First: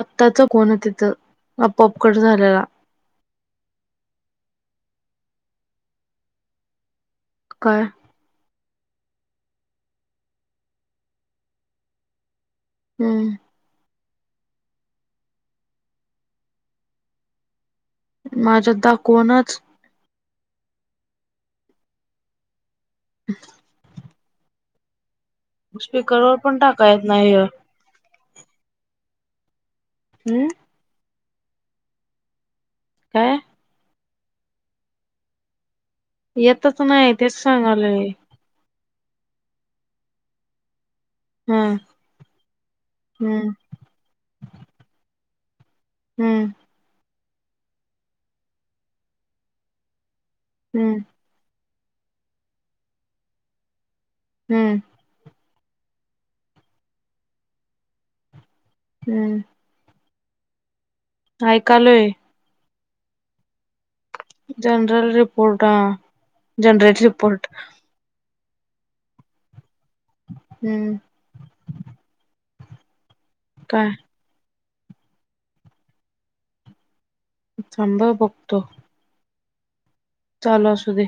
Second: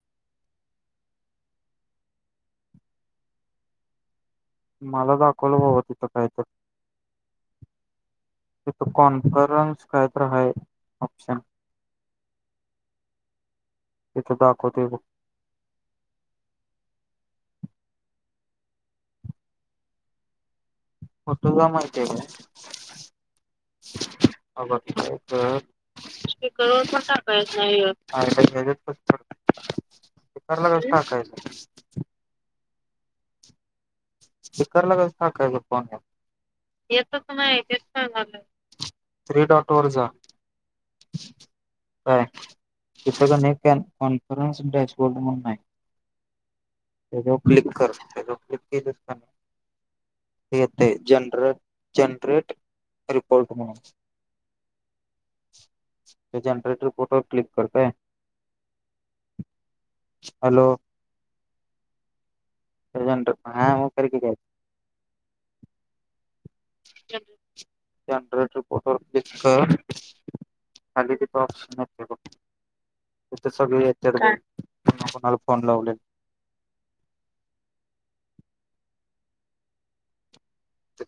आत्ताचं कोण तिथं आपपकट झालेला मला दाखवलं वव तिथं काहीत काय त कॉन्फन्स काय तर हाय ऑप्शन हम् तिथ दाखवतय ब माझ्या दाखवनाच होटुग मारतय काय हो ब ठीक हाय स्पीकरवर पण टाकाय येत नाहीय हय [unintelligible] स्पीकर हम्म ला कस टाकायच काय स्पीकरला कस टाकायच येतच नाही तेच सांगालोय थ्री डॉट वर जा हम्म काय तिथ हम्म कनी कॉन्फरनसडॅशबोर्ड मनून हम्म. ते जेव्हा क्लिक कर तेच्यावर क्लिक केल की. ह [inaudible] ये ते हम्म जनरल जनरेट रिपोर्ट म्हणून. हम्म. जनरेट रीपोर्ट वर क्लिक कर काय. हम्म. हॅलो ऐकालोय. जनरेट हा [unintelligible] जनरल रिपोर्टा आ. जनरेट रिपोर्ट जनरल रिपोर्ट वर क्लिक कर. हम्म खालीदी त अपश [unintelligible] तिथे सगळे काय येतात बघ. कोणा कोणाला फोन लावलेत. थांबा बघतो. चाल असू दे.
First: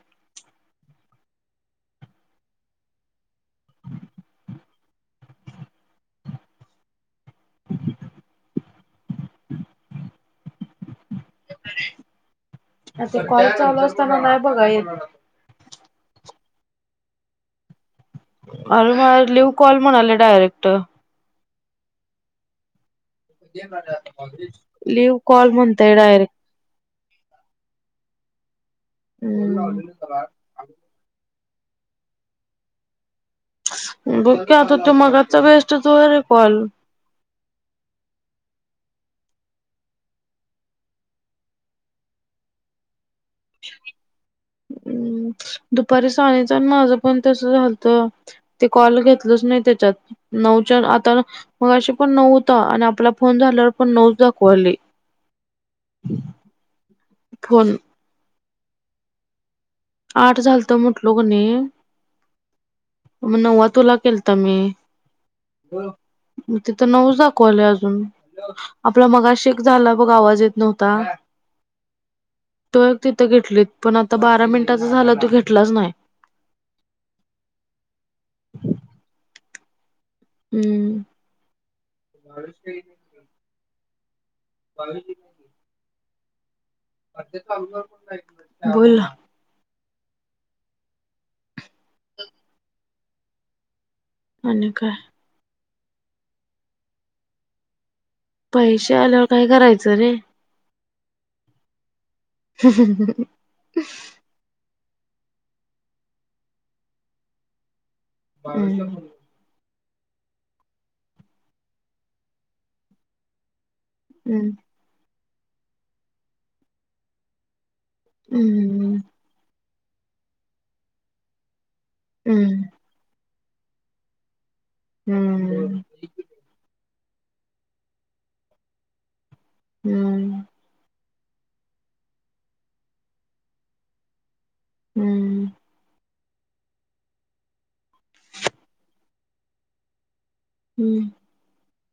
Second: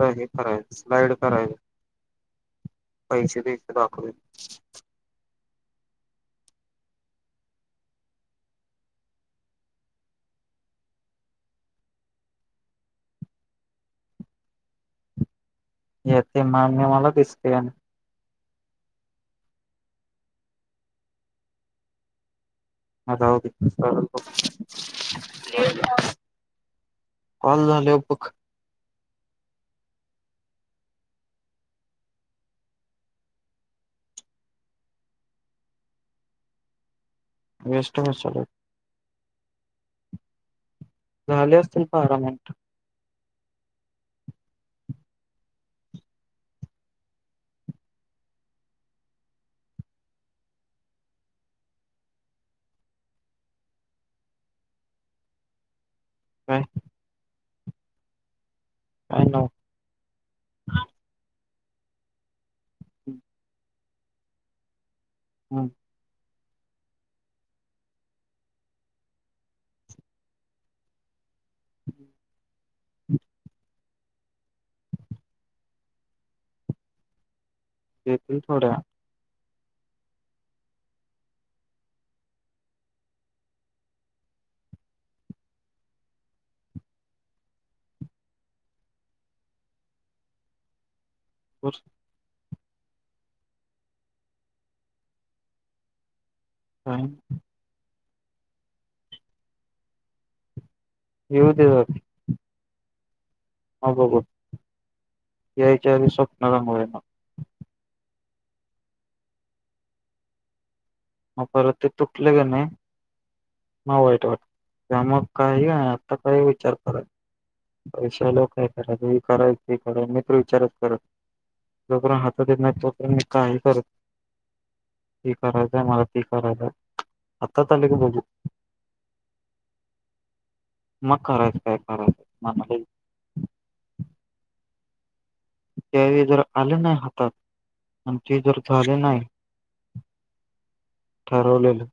ले हे करायला स्लाईड करायलो पैसे इकडे दाखवते. अ [unintelligible] आता कॉल चालू असताना नाही बघा येेत. या ते मान्य मला दिसते स्कॅन. अरे मला लिव कॉल म्हणाले डायरेक्ट. आता राहुदे लिव्ह कॉल म्हणतय कॉल झाल्यावर बघ. हम्म. बघकी आता तुम्हाला तर वेस्टच व्हय रे कॉल. वेस्ट होत चालेत. झाले असतील बारा मिनिटं. हम्म दुपारी साईचन माझं पण तस झालत ते कॉल घेतलंच नाही त्याच्यात नऊच्या आता मग अशी पण नऊ होता आणि आपला फोन झाल्यावर पण नऊच दाखुवन राहीली. काय? फोन काय नाव? आठ झालत म्हटलो म्हणे. म नवा तुला केलता मी. हम्म. मग तिथं नऊ दाखवाले अजून आपला मगाशी एक झाला बघ आवाज येत नव्हता. तो एक तिथ घेतलीत. पण आता बारा मिनिटाचा झाला तो घेतलाच नाही. येतील थोड्या वेळात. हम्. बा. बोल ना? बूस आणि काय? काय? पैसे आल्यावर काय करायचं रे? येऊदयात. हम ह ह मग बघू. याच्या आधी स्वप्नलामुळे आहे ना. हम. अ परत ते तुटलं का नाही. म वाईट वाट हम्म त्यामग. काही आहे आता काही विचार कराय [inaudible] पैशा लोकय हम्म कराय करायच [inaudible] ठीक मित्र विचारत कर [unintelligible] जोपर्यंत हातात येत हम्म नाही तो पर्यंत मी काय करर ते करायचंय मला ते करायच हातात आले की बगु हम्म मग करायचं काय करायचंय मला हम्म त्यावेळी जर आलं नाही हातात आणि ते जर झाल नाय हम्म ठरवलेलं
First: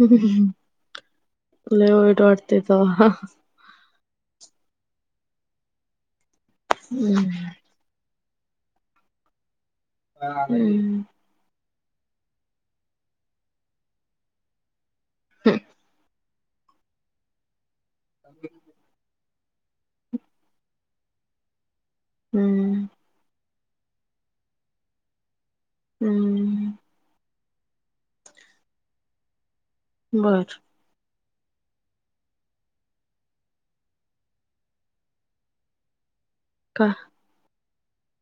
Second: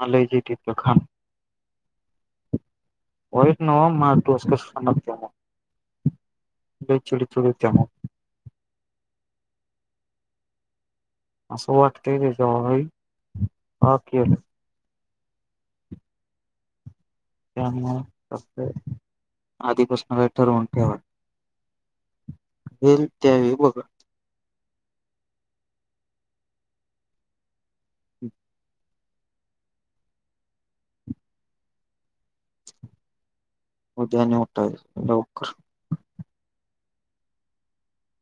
मला जे तिथलं खाण लय वाईट वाटतय तवा माझा डोस्कच सनकतय मग. लय चीड हम्म चीड हुत्या मग. हा. आस वाटतंय तेज्या का केल. ह्म. त्या सक् [inaudible] आधी प्रश्न काय ठरवून ठेवा. हे त्यावेळी बघ. ब हम्म हम् बर उद्या उटायाच लवकर का?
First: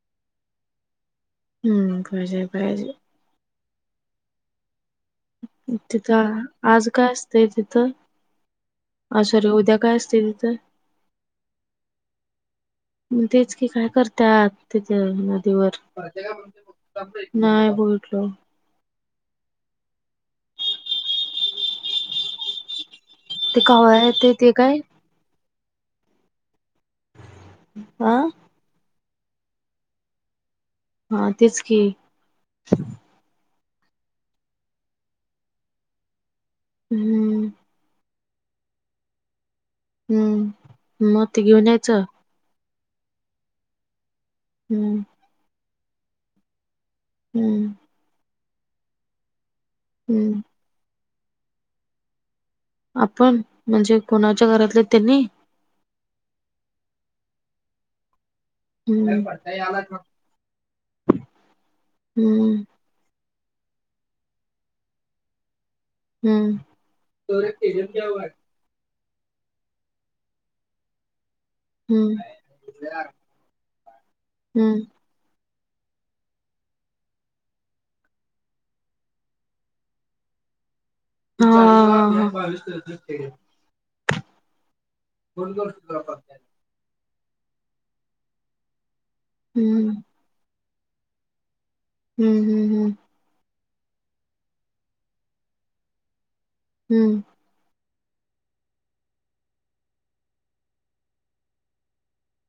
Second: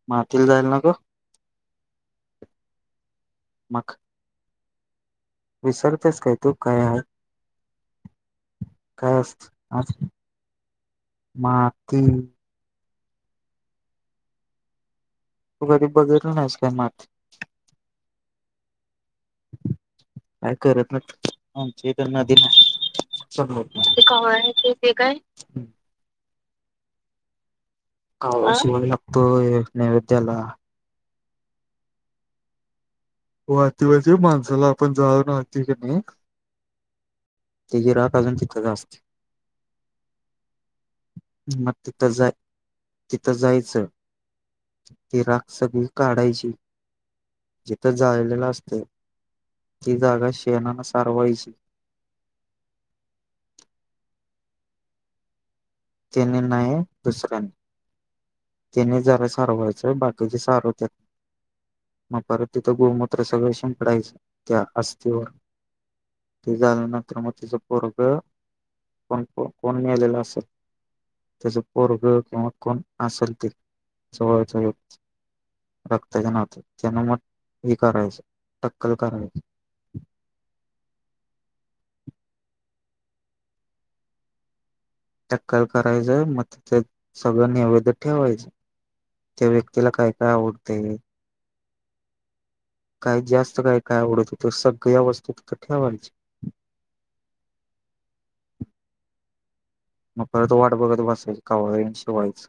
मातील जाईल ना ग. हम्म खयज पाहिजे मग? विसरतेस काय तिथं तू आज आहे काय असतय तिथं काय आ असत सॉरी उद्या आज काय असतय तिथं. माती तू म तेच की काय करत्यात तीत हम नदीवर कधी बघितलं नाहीस काय माती नाही बोल. ठ्लो [inaudible] हम [inaudible] काय करत नाही आमची नदी पण काय ते कावळा येतय ते काय? आ कावळा शिवाय लागतोय. तो एक नैवेद्याला- हा तेच की [unintelligible] माणसाला आपण [unintelligible] आनते की नाही. हम्म तेचीे रात [unintelligible] हम्म मग ते घेऊन यायचं तिथं जाय तिथं जायचं हम्म [unintelligible] काढायची हम्म. तीथ जाळलेल असतय ति जागा हम्म शेनान सा सारवाईची आपण म्हणजे कोणाच्या घरातले त्यांनी तेनी नाहीय दुसऱ्यांनी त्याने हम्म जरा हम्म सारवायचं बाकीचे सारवतात मग परत तिथं गोमुत सगळ शीपडयचं त्या अस्थीवर हम्म ते झाल्यानंतर मग तिच पोरग कोण कोण मेलेल असेल त्याच पोरग हम्म किंवा कोण असल ते जवळच हम्म रक्त च्या नात् त्यांन मग हे करायचं टक्कल करायच हा. टक्कल करायचं मग तीथे सगळ् नैवेद्य ठेवायच- त्या व्यक्तीला हम्म काय काय आवड [unintelligible] हम्म. हम्म काही जास्त काही काय आवडत होत, सगळ्या वस्तू तीथ ठेवायच्या हम्. मग परत वाट बघत बसायची कावंळ येऊन शिवायच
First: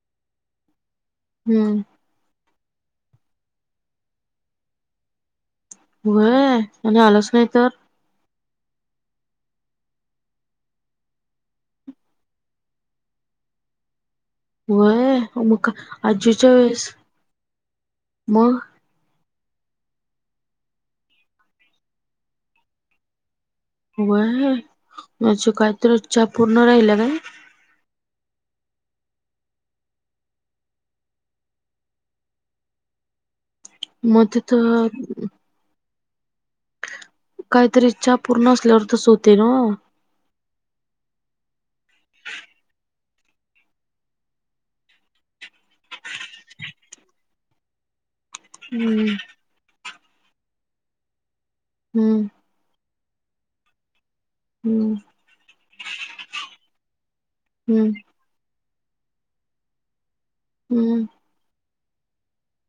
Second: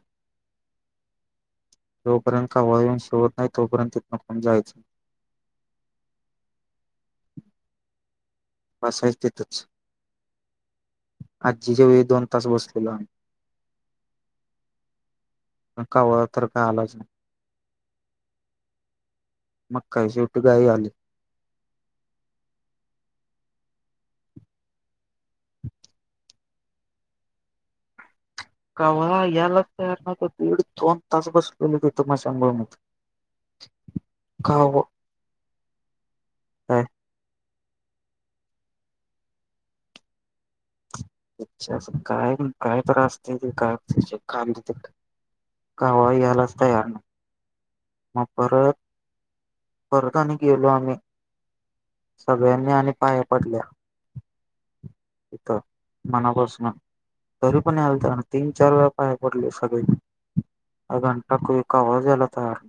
हम्म. जोपर्यंत कावळा येऊन शिवत नाही तोपर्यंत तिथंन आपण जायचं व्हय आणि आलाच नाही तर बसायच तीथच आजीच्या वेळी दोन तास बसलेलो आम्ही व्हय म का पण कावळा तर आजीच्या काय वेळेस आलाच नाही मग मग काय शेवटी गाई आली व्हय म्हजे काहीतर इच्छा अपूर्ण राहिल्या काय. कावळा यालाच तयार नव्हता, दीड दोन तास बसलेलो ह तिथ स्मशानभूमीत. म तीथ काय. काहीतरी इच्छा अपूर्ण असल्यावर तस होतय नव्ह. काय काय [unintelligible] कावळा यायलाच तयार नावता. म परत हम्म परत आणि गेलो आम्ही हम्म सग्यांळयांनी आणि पाया पडल्या. हम्म तीथ मनापासन तरी पण हम्म यायलात न ती, चार वेळा पाया पडले सगळे अं हम्म घंटा कोई कवळाच यायला तयार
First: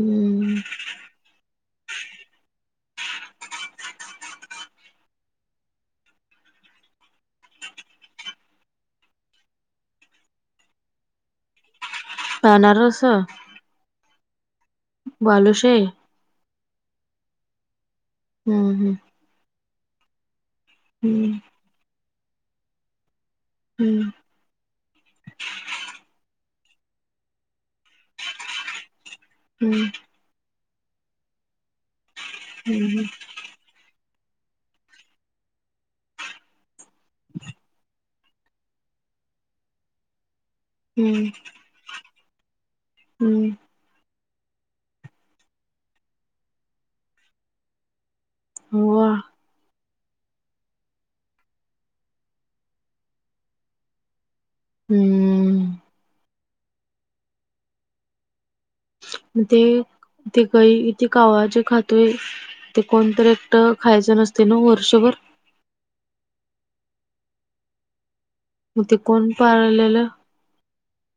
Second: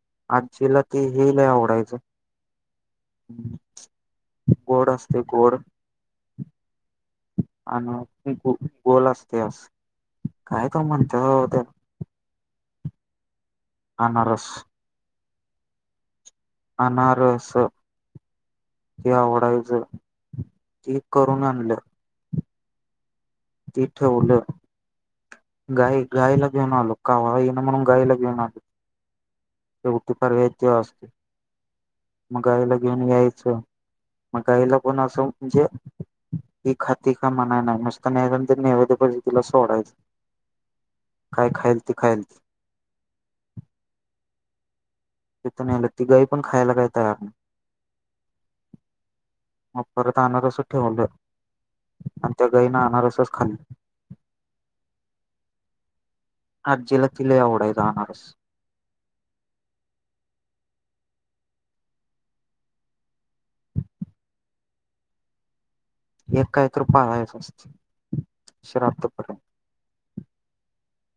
हम्म आजीला ते हे लई आवडायचं, [unintelligible] गोड असत गोड आणि गोल असतयास काय तवा म्हणत्यात बाबा तेला अनारस. अनारस. बालूशाही. अनारस. हम्म हम्म ते अवडायच. ती करून आणलं ते हम्म हम्म ठेउलं गाय गायला घेऊन आलो कावळा यीना म्हणून गायला घेऊन आलो हम्म [unintelligible] इतिहास मग, गायला घेऊन हम्म यायचं. मग गाईला पण असं म्हणजे? ती खाती का मनाय नाही नुसत. नैवेद्य, नैवेद्य पद्धतीने सोडायचं. काय खाईल ते खाईल. हम तथून आलं, ती गाई पण, खायला काही तयार नाही. मग मग, परत आनारस ठेवलं, आणि त्या गाईन आनारसच खाली. [unintelligible] आजीला ती लय आवडायचं, अनारस ते ते काही कावळा जे खातोय ते, कोणतरी एकट खायचं नसतंय, ना वर्षभर एक काही तर पाळायचं असतं. मग, ते कोण पाळलेलं.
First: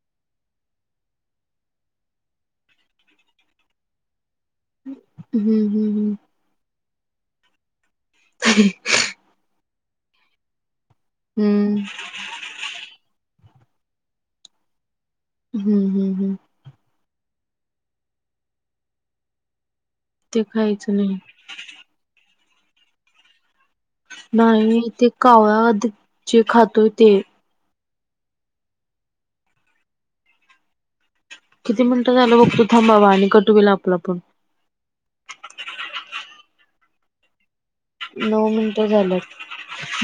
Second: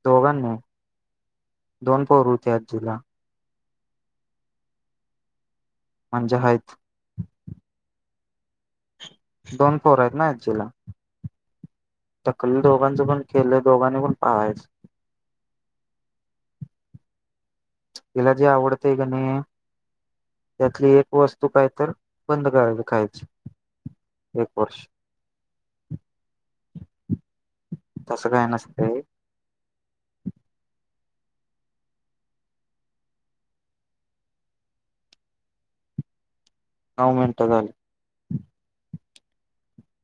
दोघांनी दोन पोरं होती. आजीला हम्म हम्म म्हणजे आहेत. [unintelligible] दोन पोर आहेत. ना आजीला हम्म हम्म टकलं दोघांचं पण, केलंय, दोघांनी पण पाळायचं. हम्म हम्म हम्म तिला जे आवडतय. कणी ते त्यातली. खायचं एक नाही वस्तू काय तर, बंद करायच खायचं. नाही. इथे कावळा जे खातोय. ते तसं काय नसतय. किती मिनिटं झालं बघतो. थांब बाबा आणि कट होईल, आपला पण नऊ मिनटं झाली. नऊ मिनिटं झाल्यात,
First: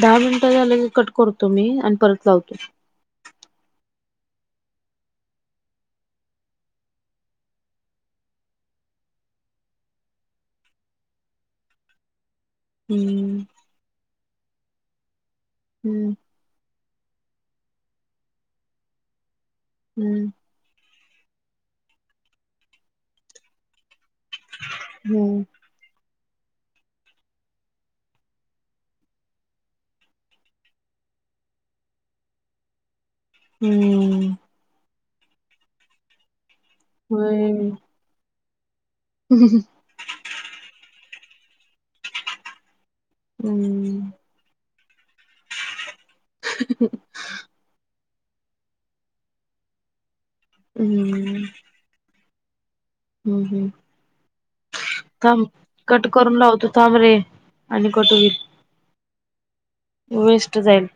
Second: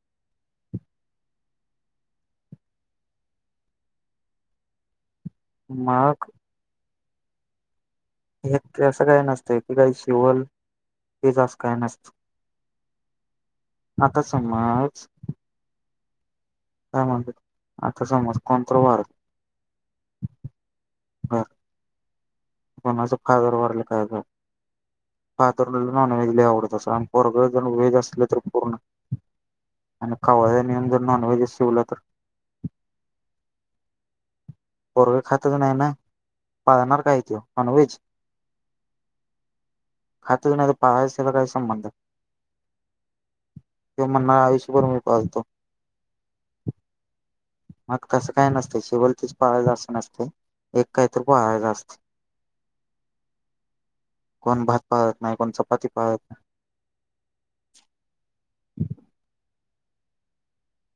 दहा मिनिटं झालं की कट करतो. मी आणि परत लावतो. मग, हे तसं काय नसतंय, जे शिवल ते अस काय नसते. हम्म आता समज हम्म काय म्हणतात. आता समज कोणतर वारलं, हम्म हा, कोणाचं फादर वारलं, काय हम्म फादरला नॉनव्हेज लई आवडत असल. आणि पोरगं जर व्हेज असलं. तर पूर्ण आणि कावळ्यांन जर नॉनवहेज शिवलं तर, हम्म पोरग खातच नाही ना. पाळणार काय तो होय. नॉनव्हेज? खातच नाही. पाहायचला काही संबंध. हम्म. त्यो म्हणणार आयुष्यभर मी पाळतो. मग तसं काय नसतंय, शिवलतीच पाळायचं असं नसतं त एक काहीतरी हम्म पाळायचं असतं हम्म कोण भात? पाळत नाही थांब कोण चपाती कट पाळत करून लावतो थांब रे आणि कट होईल. वेस्ट जाईल.